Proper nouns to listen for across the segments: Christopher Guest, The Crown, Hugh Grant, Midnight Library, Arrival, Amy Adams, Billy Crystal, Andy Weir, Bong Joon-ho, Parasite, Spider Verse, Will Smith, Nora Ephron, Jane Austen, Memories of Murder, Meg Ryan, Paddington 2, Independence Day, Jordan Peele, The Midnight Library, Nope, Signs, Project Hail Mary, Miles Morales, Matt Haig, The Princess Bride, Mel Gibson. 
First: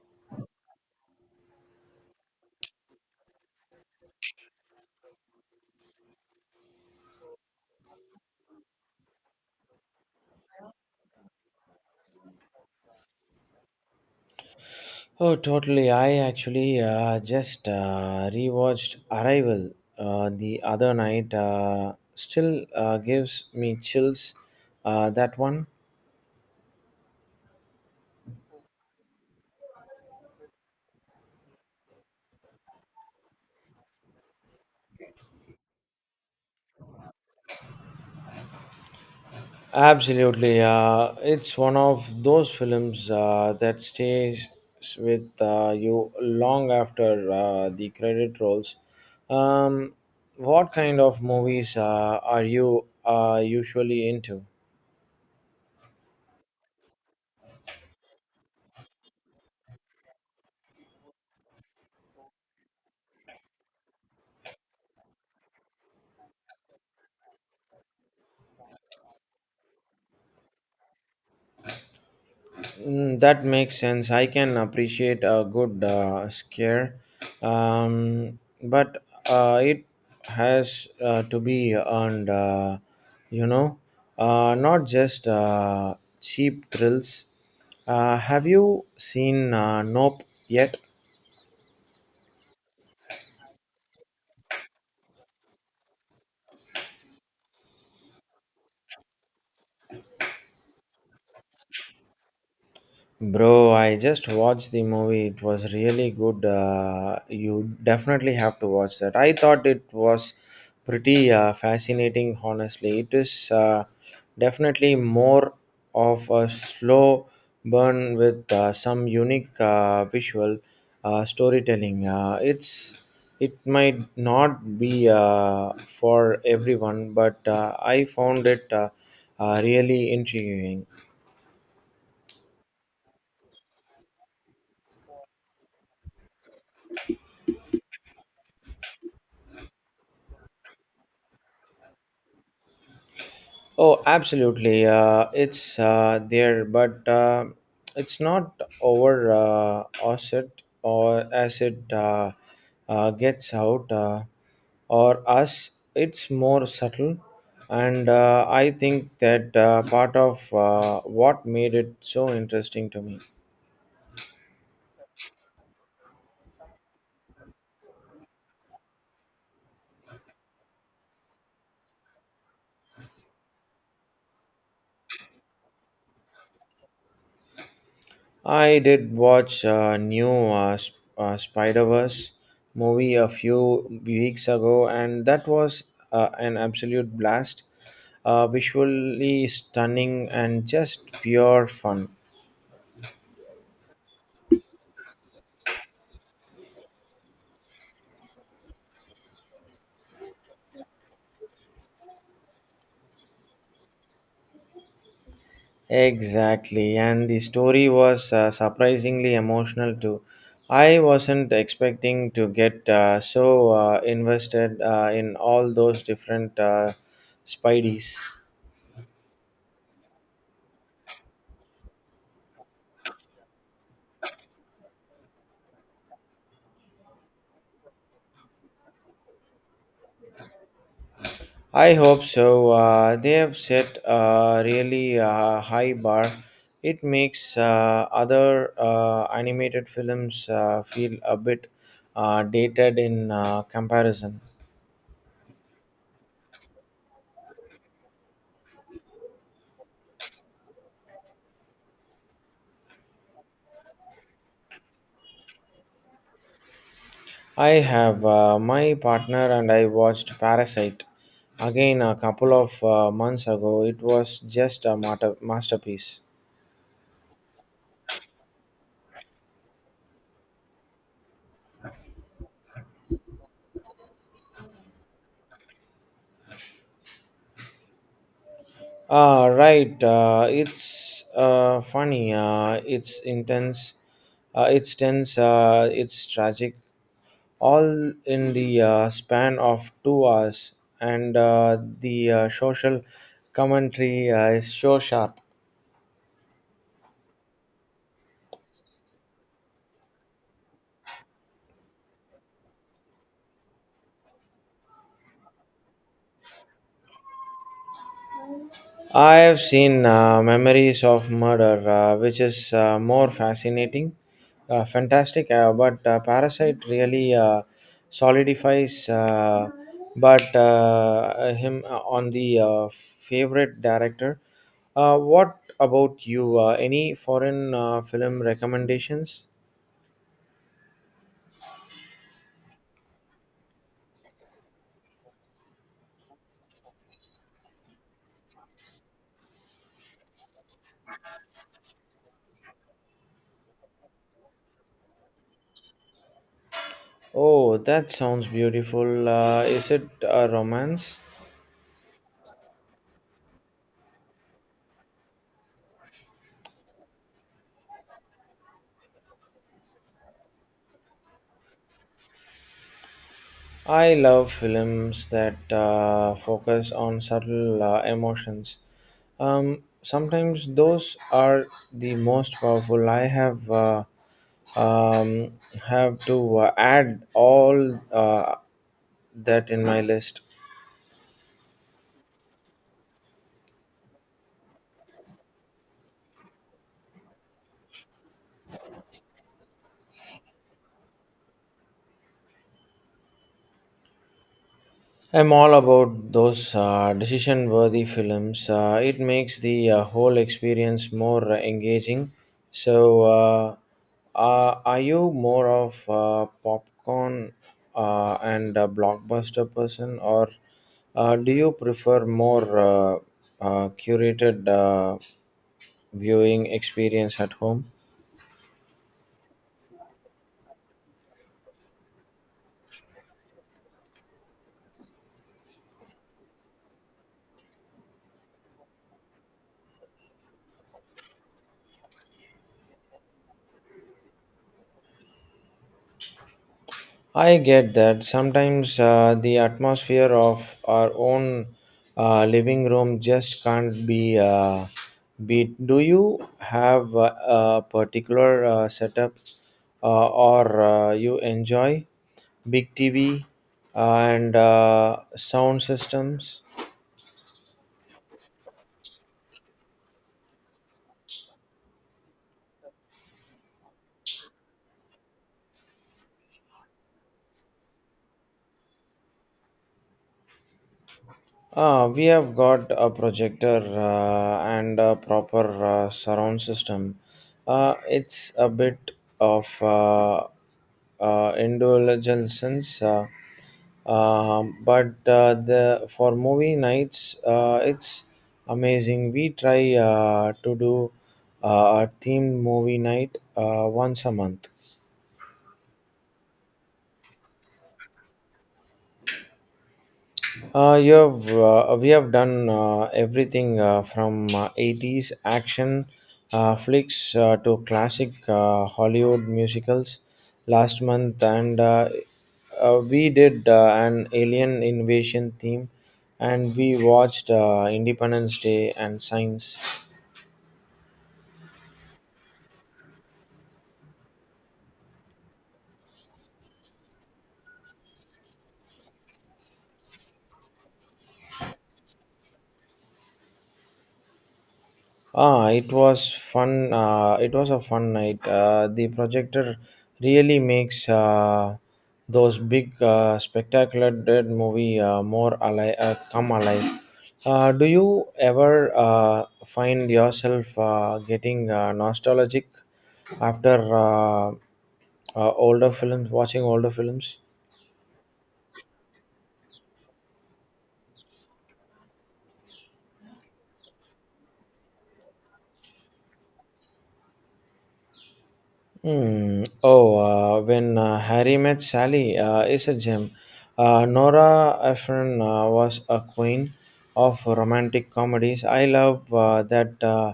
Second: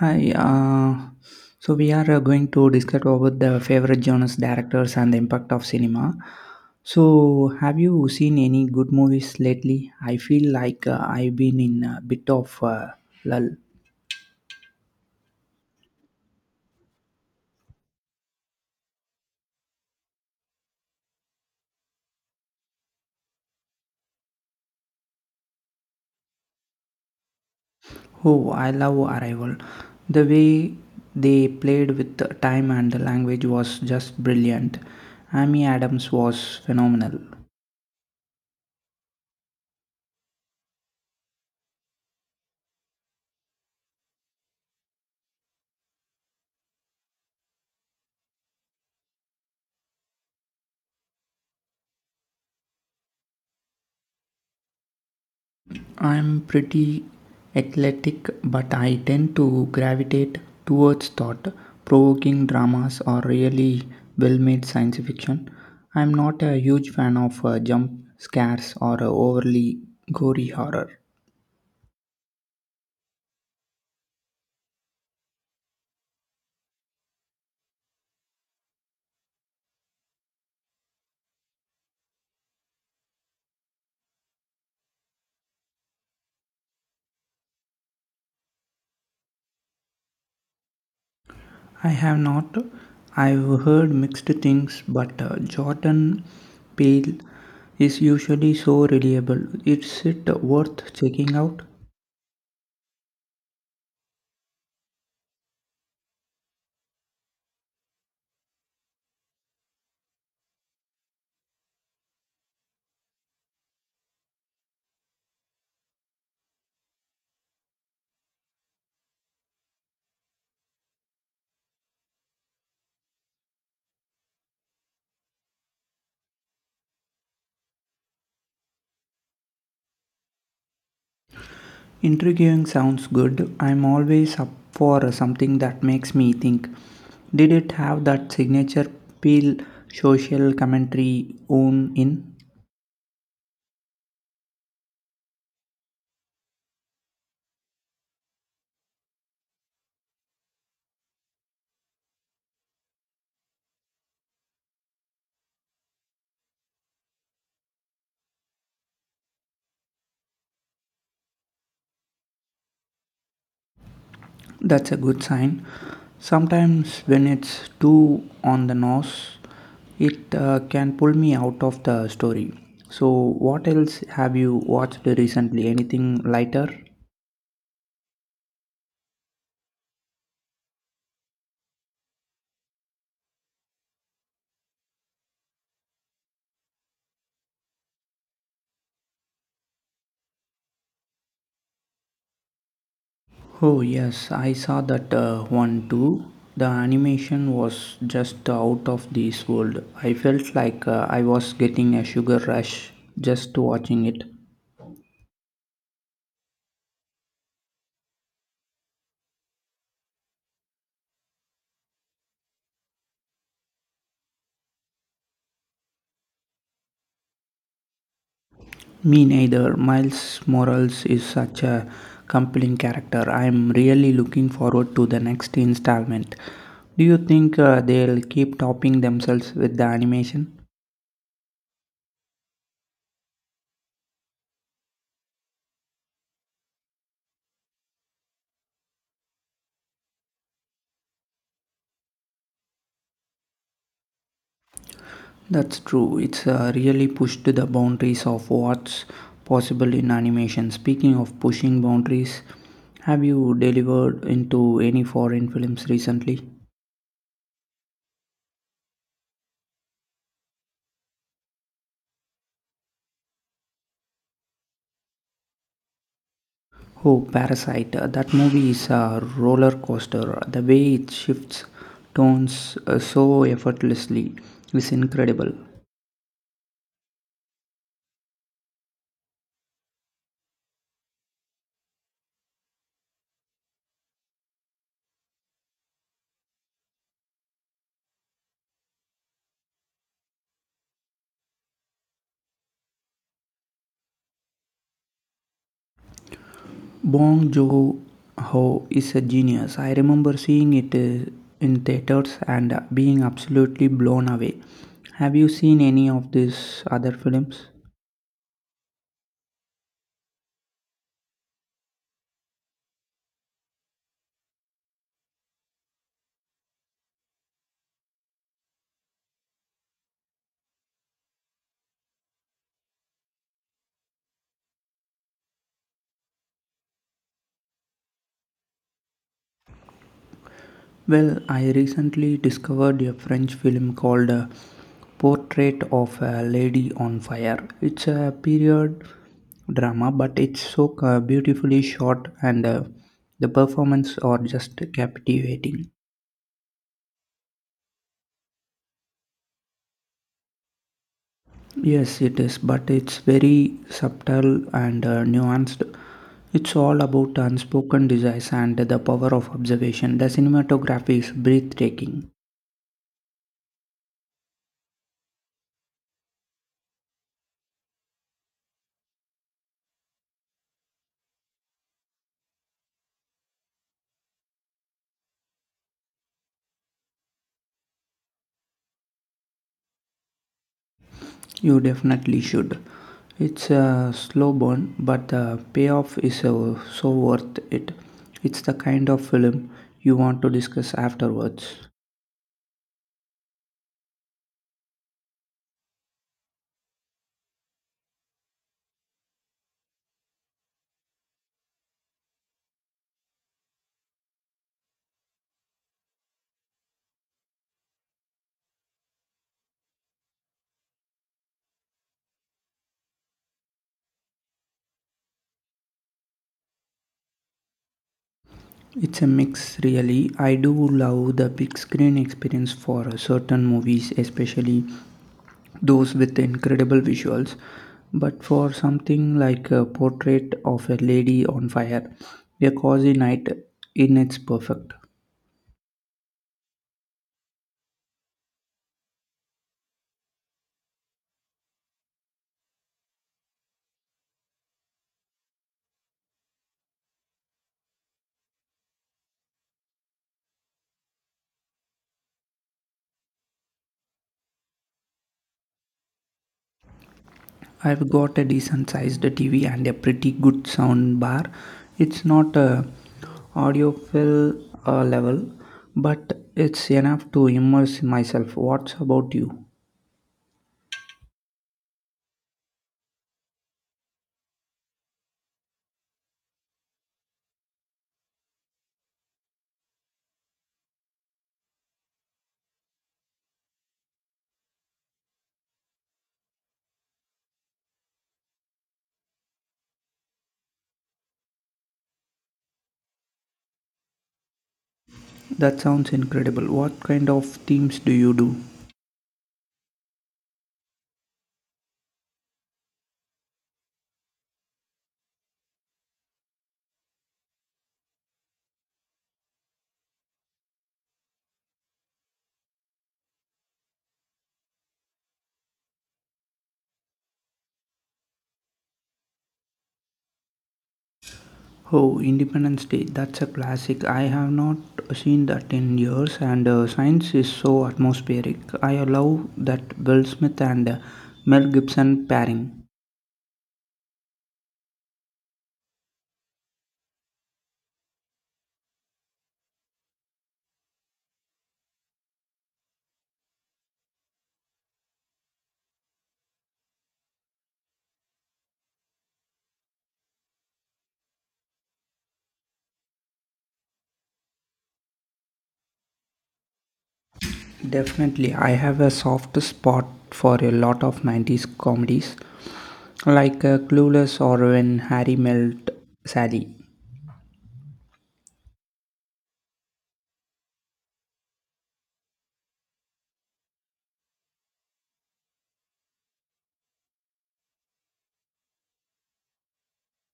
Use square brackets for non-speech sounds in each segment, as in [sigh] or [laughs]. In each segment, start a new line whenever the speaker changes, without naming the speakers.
Hi. So we are going to discuss about the favorite genres, directors, and the impact of cinema. So, have you seen any good movies lately? I feel like I've been in a bit of lull.
Oh, totally. I actually just rewatched Arrival the other night. Still gives me chills. That one.
Oh, I love Arrival. The way they played with the time and the language was just brilliant. Amy Adams was phenomenal.
Absolutely. It's one of those films that stays with you long after the credit rolls. Um, what kind of movies are you usually into?
I'm pretty athletic, but I tend to gravitate towards thought provoking dramas or really well made science fiction. I'm not a huge fan of jump scares or overly gory horror.
Mm, that makes sense. I can appreciate a good scare, but it has to be earned, you know, not just cheap thrills. Have you seen Nope yet?
I have not. I've heard mixed things, but Jordan Peele is usually so reliable. Is it worth checking out?
Bro, I just watched the movie. It was really good. You definitely have to watch that. I thought it was pretty fascinating, honestly. It is definitely more of a slow burn with some unique visual storytelling. It might not be for everyone, but I found it really intriguing.
Intriguing sounds good. I'm always up for something that makes me think. Did it have that signature peel social commentary on in?
Oh, absolutely. It's there, but it's not over as it or as it gets out or us. It's more subtle, and I think that part of what made it so interesting to me.
That's a good sign. Sometimes when it's too on the nose, it can pull me out of the story. So, what else have you watched recently? Anything lighter?
I did watch a new Spider Verse movie a few weeks ago, and that was an absolute blast. Visually stunning and just pure fun.
Oh yes, I saw that one too. The animation was just out of this world. I felt like I was getting a sugar rush just watching it.
Exactly, and the story was surprisingly emotional too. I wasn't expecting to get invested in all those different Spideys.
Me neither. Miles Morales is such a compelling character. I am really looking forward to the next installment. Do you think they'll keep topping themselves with the animation?
I hope so. They have set a really high bar. It makes other animated films feel a bit dated in comparison.
That's true. It's really pushed the boundaries of what's possible in animation. Speaking of pushing boundaries, have you delivered into any foreign films recently?
I have my partner and I watched Parasite again a couple of months ago. It was just a masterpiece.
Oh, Parasite. That movie is a roller coaster. The way it shifts tones so effortlessly is incredible.
Ah, right. It's funny. It's intense. It's tense. It's tragic, all in the span of 2 hours, and the social commentary is so sharp.
Bong Joon-ho is a genius. I remember seeing it in theaters and being absolutely blown away. Have you seen any of these other films?
I have seen Memories of Murder, which is more fascinating, fantastic, but Parasite really solidifies but him on the favorite director. What about you? Any foreign film recommendations?
Well, I recently discovered a French film called Portrait of a Lady on Fire. It's a period drama, but it's so beautifully shot and the performances are just captivating.
Oh, that sounds beautiful. Is it a romance?
Yes, it is, but it's very subtle and nuanced. It's all about unspoken desires and the power of observation. The cinematography is breathtaking.
I love films that focus on subtle emotions. Sometimes those are the most powerful. I um, have to add all that in my list.
You definitely should. It's a slow burn, but the payoff is so worth it. It's the kind of film you want to discuss afterwards.
I'm all about those decision worthy films. It makes the whole experience more engaging. So, are you more of a popcorn and a blockbuster person, or do you prefer more curated viewing experience at home?
It's a mix, really. I do love the big screen experience for certain movies, especially those with incredible visuals, but for something like a Portrait of a Lady on Fire, a cozy night in, it's perfect.
I get that. Sometimes the atmosphere of our own living room just can't be beat. Do you have a particular setup or you enjoy? Big TV and sound systems?
I've got a decent sized TV and a pretty good sound bar. It's not a audiophile level, but it's enough to immerse myself. What's about you?
We have got a projector and a proper surround system. It's a bit of indulgence, but the for movie nights, it's amazing. We try to do a themed movie night once a month.
That sounds incredible. What kind of themes do you do?
We have done everything from 80s action flicks to classic Hollywood musicals last month, and we did an alien invasion theme, and we watched Independence Day and Signs.
Oh, Independence Day, that's a classic. I have not seen that in years, and science is so atmospheric. I love that Will Smith and Mel Gibson pairing.
Ah, it was fun. It was a fun night. The projector really makes those big, spectacular dead movie more alive, come alive. Do you ever find yourself getting nostalgic after watching older films?
Definitely, I have a soft spot for a lot of 90s comedies, like Clueless or When Harry Met Sally.
Hmm. Oh, when Harry met Sally is a gem. Nora Ephron was a queen of romantic comedies. I love that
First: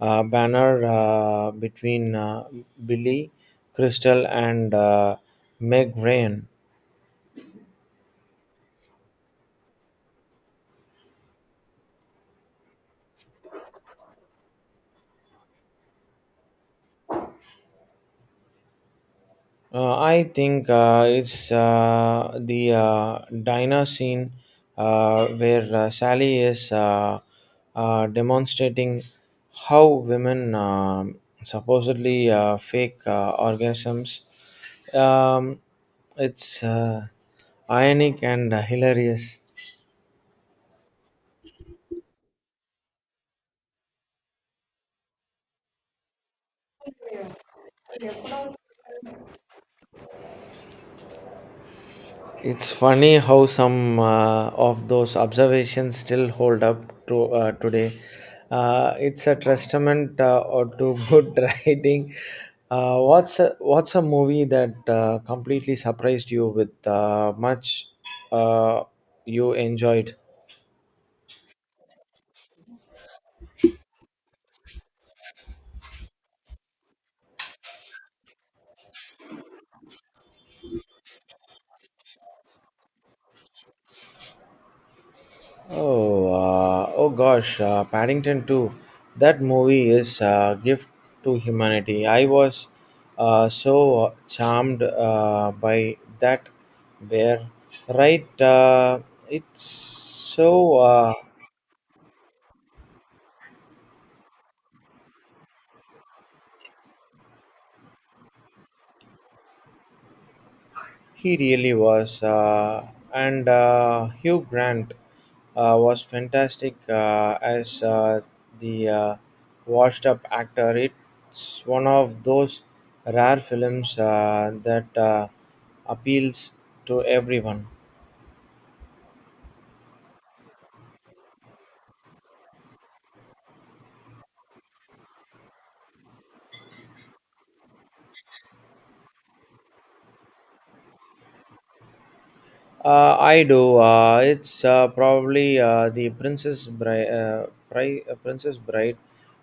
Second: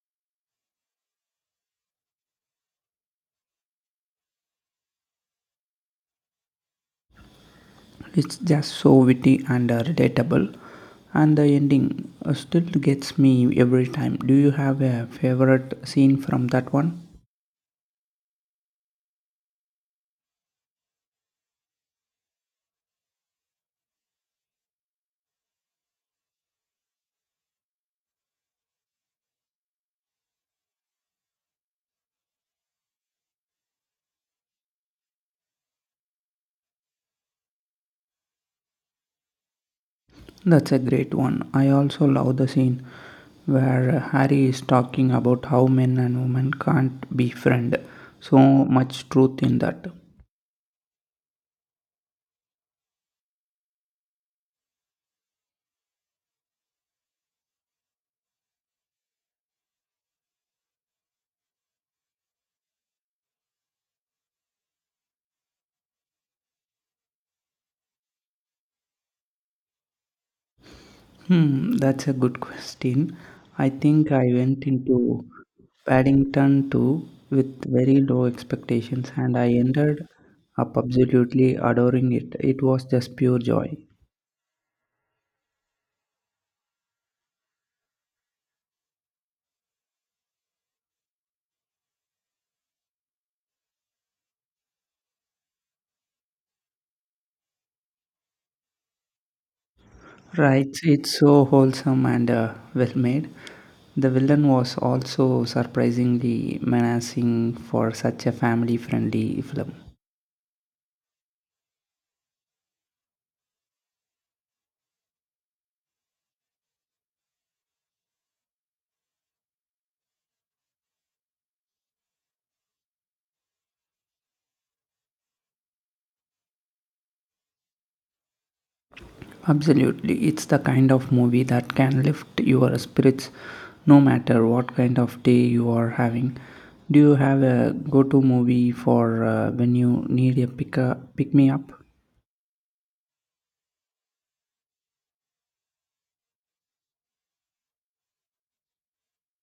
banner between Billy Crystal and Meg Ryan.
It's just so witty and relatable, and the ending still gets me every time. Do you have a favorite scene from that one?
I think it's the diner scene where Sally is demonstrating how women supposedly fake orgasms. Um, it's ironic and hilarious.
That's a great one. I also love the scene where Harry is talking about how men and women can't be friends. So much truth in that.
It's funny how some of those observations still hold up to today. It's a testament or to [laughs] good writing. What's a movie that completely surprised you with much uh, you enjoyed?
Hmm, that's a good question. I think I went into Paddington 2 with very low expectations and I ended up absolutely adoring it. It was just pure joy.
Oh, oh gosh, Paddington 2. That movie is a gift to humanity. I was so charmed by that bear. Right? It's
Right,
so.
it's so wholesome and well made. The villain was also surprisingly menacing for such a family friendly film.
He really was, and Hugh Grant was fantastic as the washed-up actor. It's one of those rare films that appeals to everyone.
Absolutely, it's the kind of movie that can lift your spirits no matter what kind of day you are having. Do you have a go to movie for when you need a pick me up?
I do. It's probably the Princess Bride. Princess Bride.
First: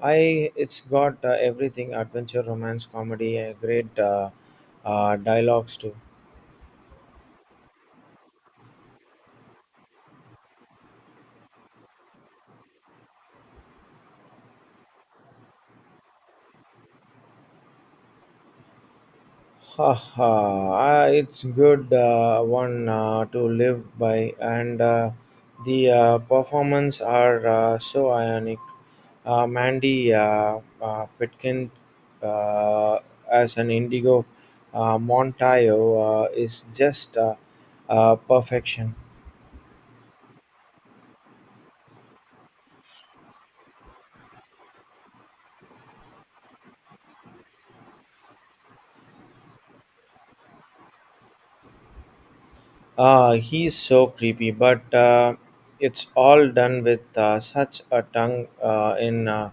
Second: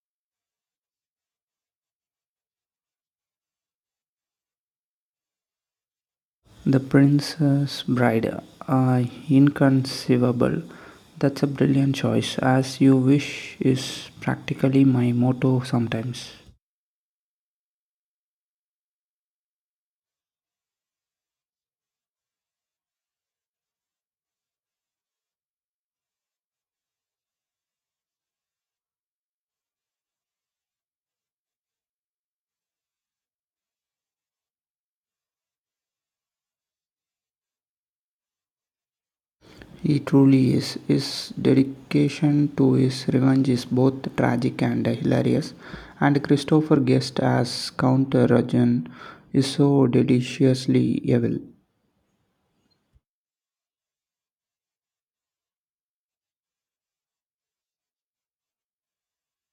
I. It's got everything: adventure, romance, comedy, great dialogues too.
The Princess Bride. Inconceivable. That's a brilliant choice. As you wish is practically my motto sometimes.
Ha ha! Ah, it's good one to live by, and the performance are so ionic. Mandy Pitkin uh, as an Indigo Montayo is just perfection.
He truly is. His dedication to his revenge is both tragic and hilarious. And Christopher Guest as Count Rajan is so deliciously evil.
Ah, he's so creepy, but it's all done with such a tongue in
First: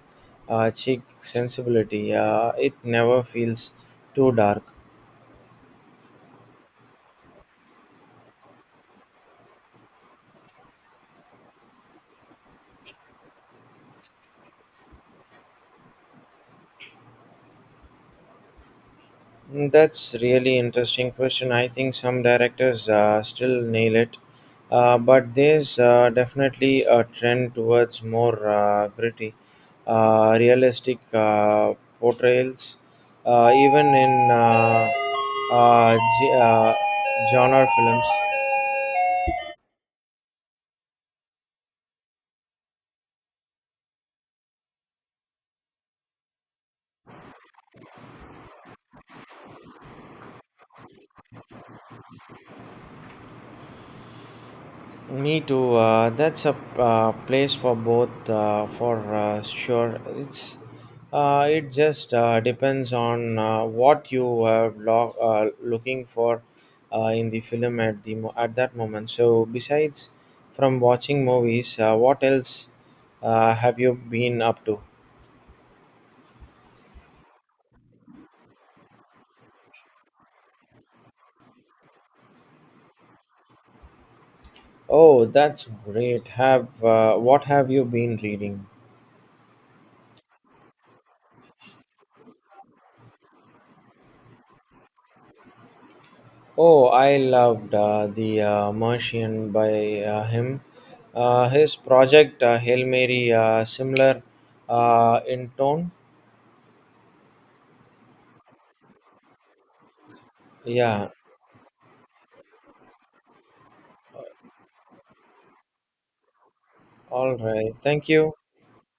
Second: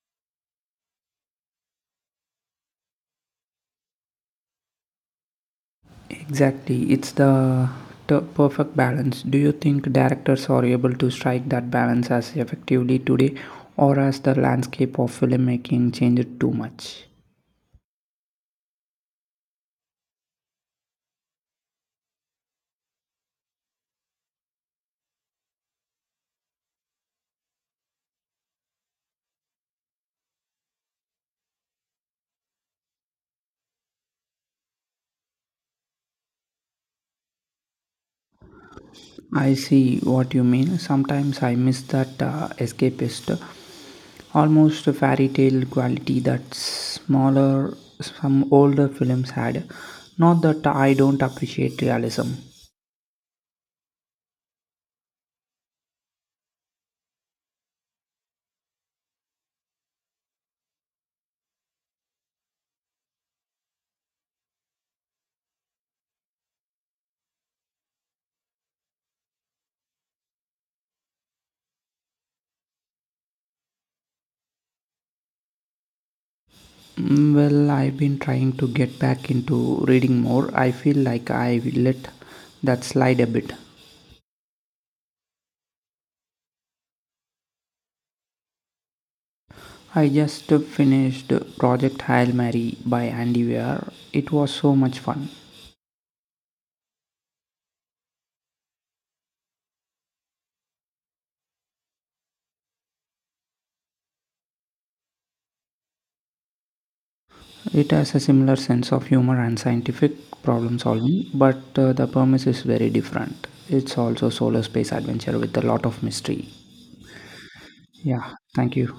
cheek sensibility. It never feels too dark.
Exactly, it's the perfect balance. Do you think directors are able to strike that balance as effectively today, or has the landscape of filmmaking changed too much?
Mm, that's really interesting question. I think some directors still nail it, but there's definitely a trend towards more gritty, realistic portrayals, even in uh, ge- uh, genre films.
I see what you mean. Sometimes I miss that escapist, almost a fairy tale quality that smaller, some older films had. Not that I don't appreciate realism.
Me too. That's a place for both, for sure. It just depends on what you are looking for in the film at the at that moment. So besides from watching movies, what else have you been up to?
Mm, well, I've been trying to get back into reading more. I feel like I let that slide a bit.
Oh, that's great. Have What have you been reading?
I just finished Project Hail Mary by Andy Weir. It was so much fun.
Oh, I loved the Martian by him. His project Hail Mary similar in tone.
It has a similar sense of humor and scientific problem
Yeah.
solving, but the premise is very different. It's also solar space adventure with a lot of mystery.
All right. Thank you.
Yeah, thank you.